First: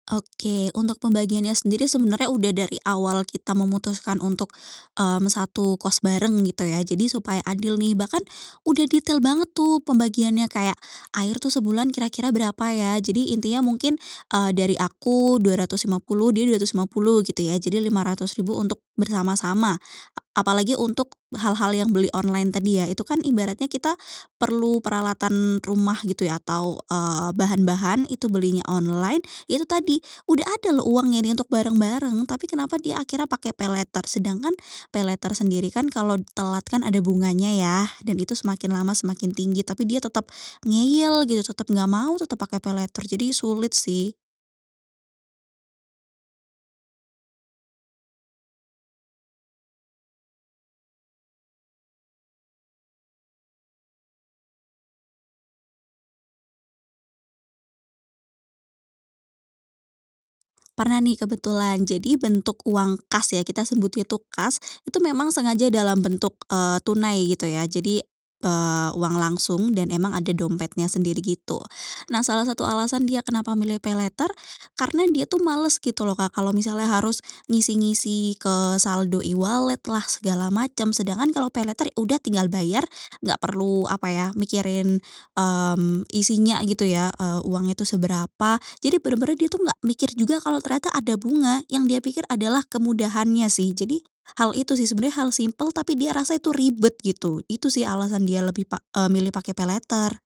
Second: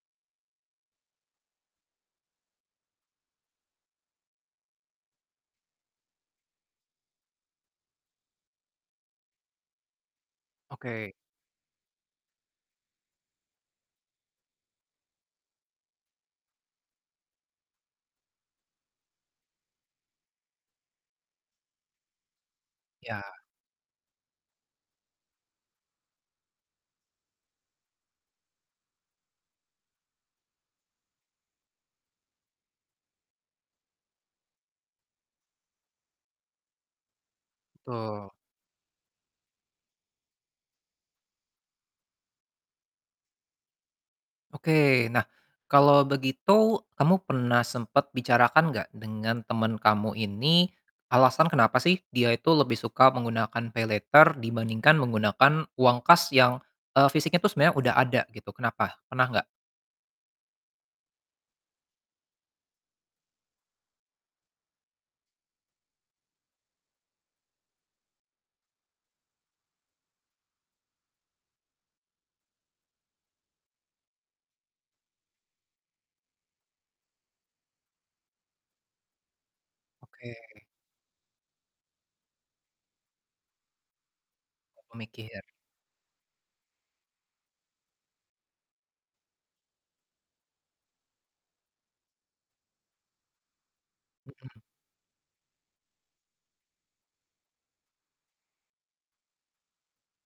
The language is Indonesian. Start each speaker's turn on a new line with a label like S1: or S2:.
S1: Oke, untuk pembagiannya sendiri sebenarnya udah dari awal kita memutuskan untuk, mmm, satu kos bareng gitu ya jadi supaya adil nih bahkan, udah detail banget tuh pembagiannya kayak,
S2: Oke.
S1: air tuh sebulan kira-kira berapa ya, jadi intinya mungkin, eee, dari aku Rp250.000, dia Rp250.000 gitu ya, jadi Rp500.000 untuk bersama-sama. A apalagi untuk hal-hal yang beli online tadi ya, itu kan
S2: Ya.
S1: ibaratnya kita perlu peralatan rumah gitu ya, atau, eee, bahan-bahan itu belinya online, ya itu tadi, udah ada loh uangnya ini untuk bareng-bareng, tapi kenapa dia akhirnya pakai paylater, sedangkan paylater sendiri kan kalau telat kan ada bunganya ya dan
S2: Betul.
S1: itu semakin lama semakin tinggi, tapi dia tetap ngeyel gitu, tetap enggak mau, tetap pakai paylater, jadi sulit sih.
S2: Oke nah, kalau begitu kamu pernah sempat bicarakan gak dengan teman kamu ini, alasan kenapa sih dia itu lebih suka menggunakan paylater dibandingkan menggunakan uang kas yang, eee, fisiknya itu sebenarnya udah ada gitu kenapa? Pernah gak?
S1: Pernah nih kebetulan jadi bentuk uang kas ya, kita sebut itu kas, itu memang sengaja dalam bentuk, eee, tunai gitu ya jadi, eee, uang langsung dan emang ada dompetnya sendiri gitu, nah salah satu alasan dia kenapa milih paylater karena dia tuh males gitu loh Kak, kalau misalnya harus, ngisi-ngisi ke saldo e-wallet lah, segala
S2: Oke.
S1: macam sedangkan kalau paylater udah tinggal bayar, enggak perlu apa ya
S2: Oh,
S1: mikirin,
S2: mikir.
S1: mmm, isinya gitu ya, eee, uangnya itu seberapa jadi benar-benar dia tuh enggak mikir juga kalau ternyata ada bunga yang dia pikir adalah kemudahannya sih, jadi, hal
S2: Mhm.
S1: itu sih sebenarnya hal simpel tapi dia rasa itu ribet gitu, itu sih alasan dia lebih pa eee, milih pakai paylater.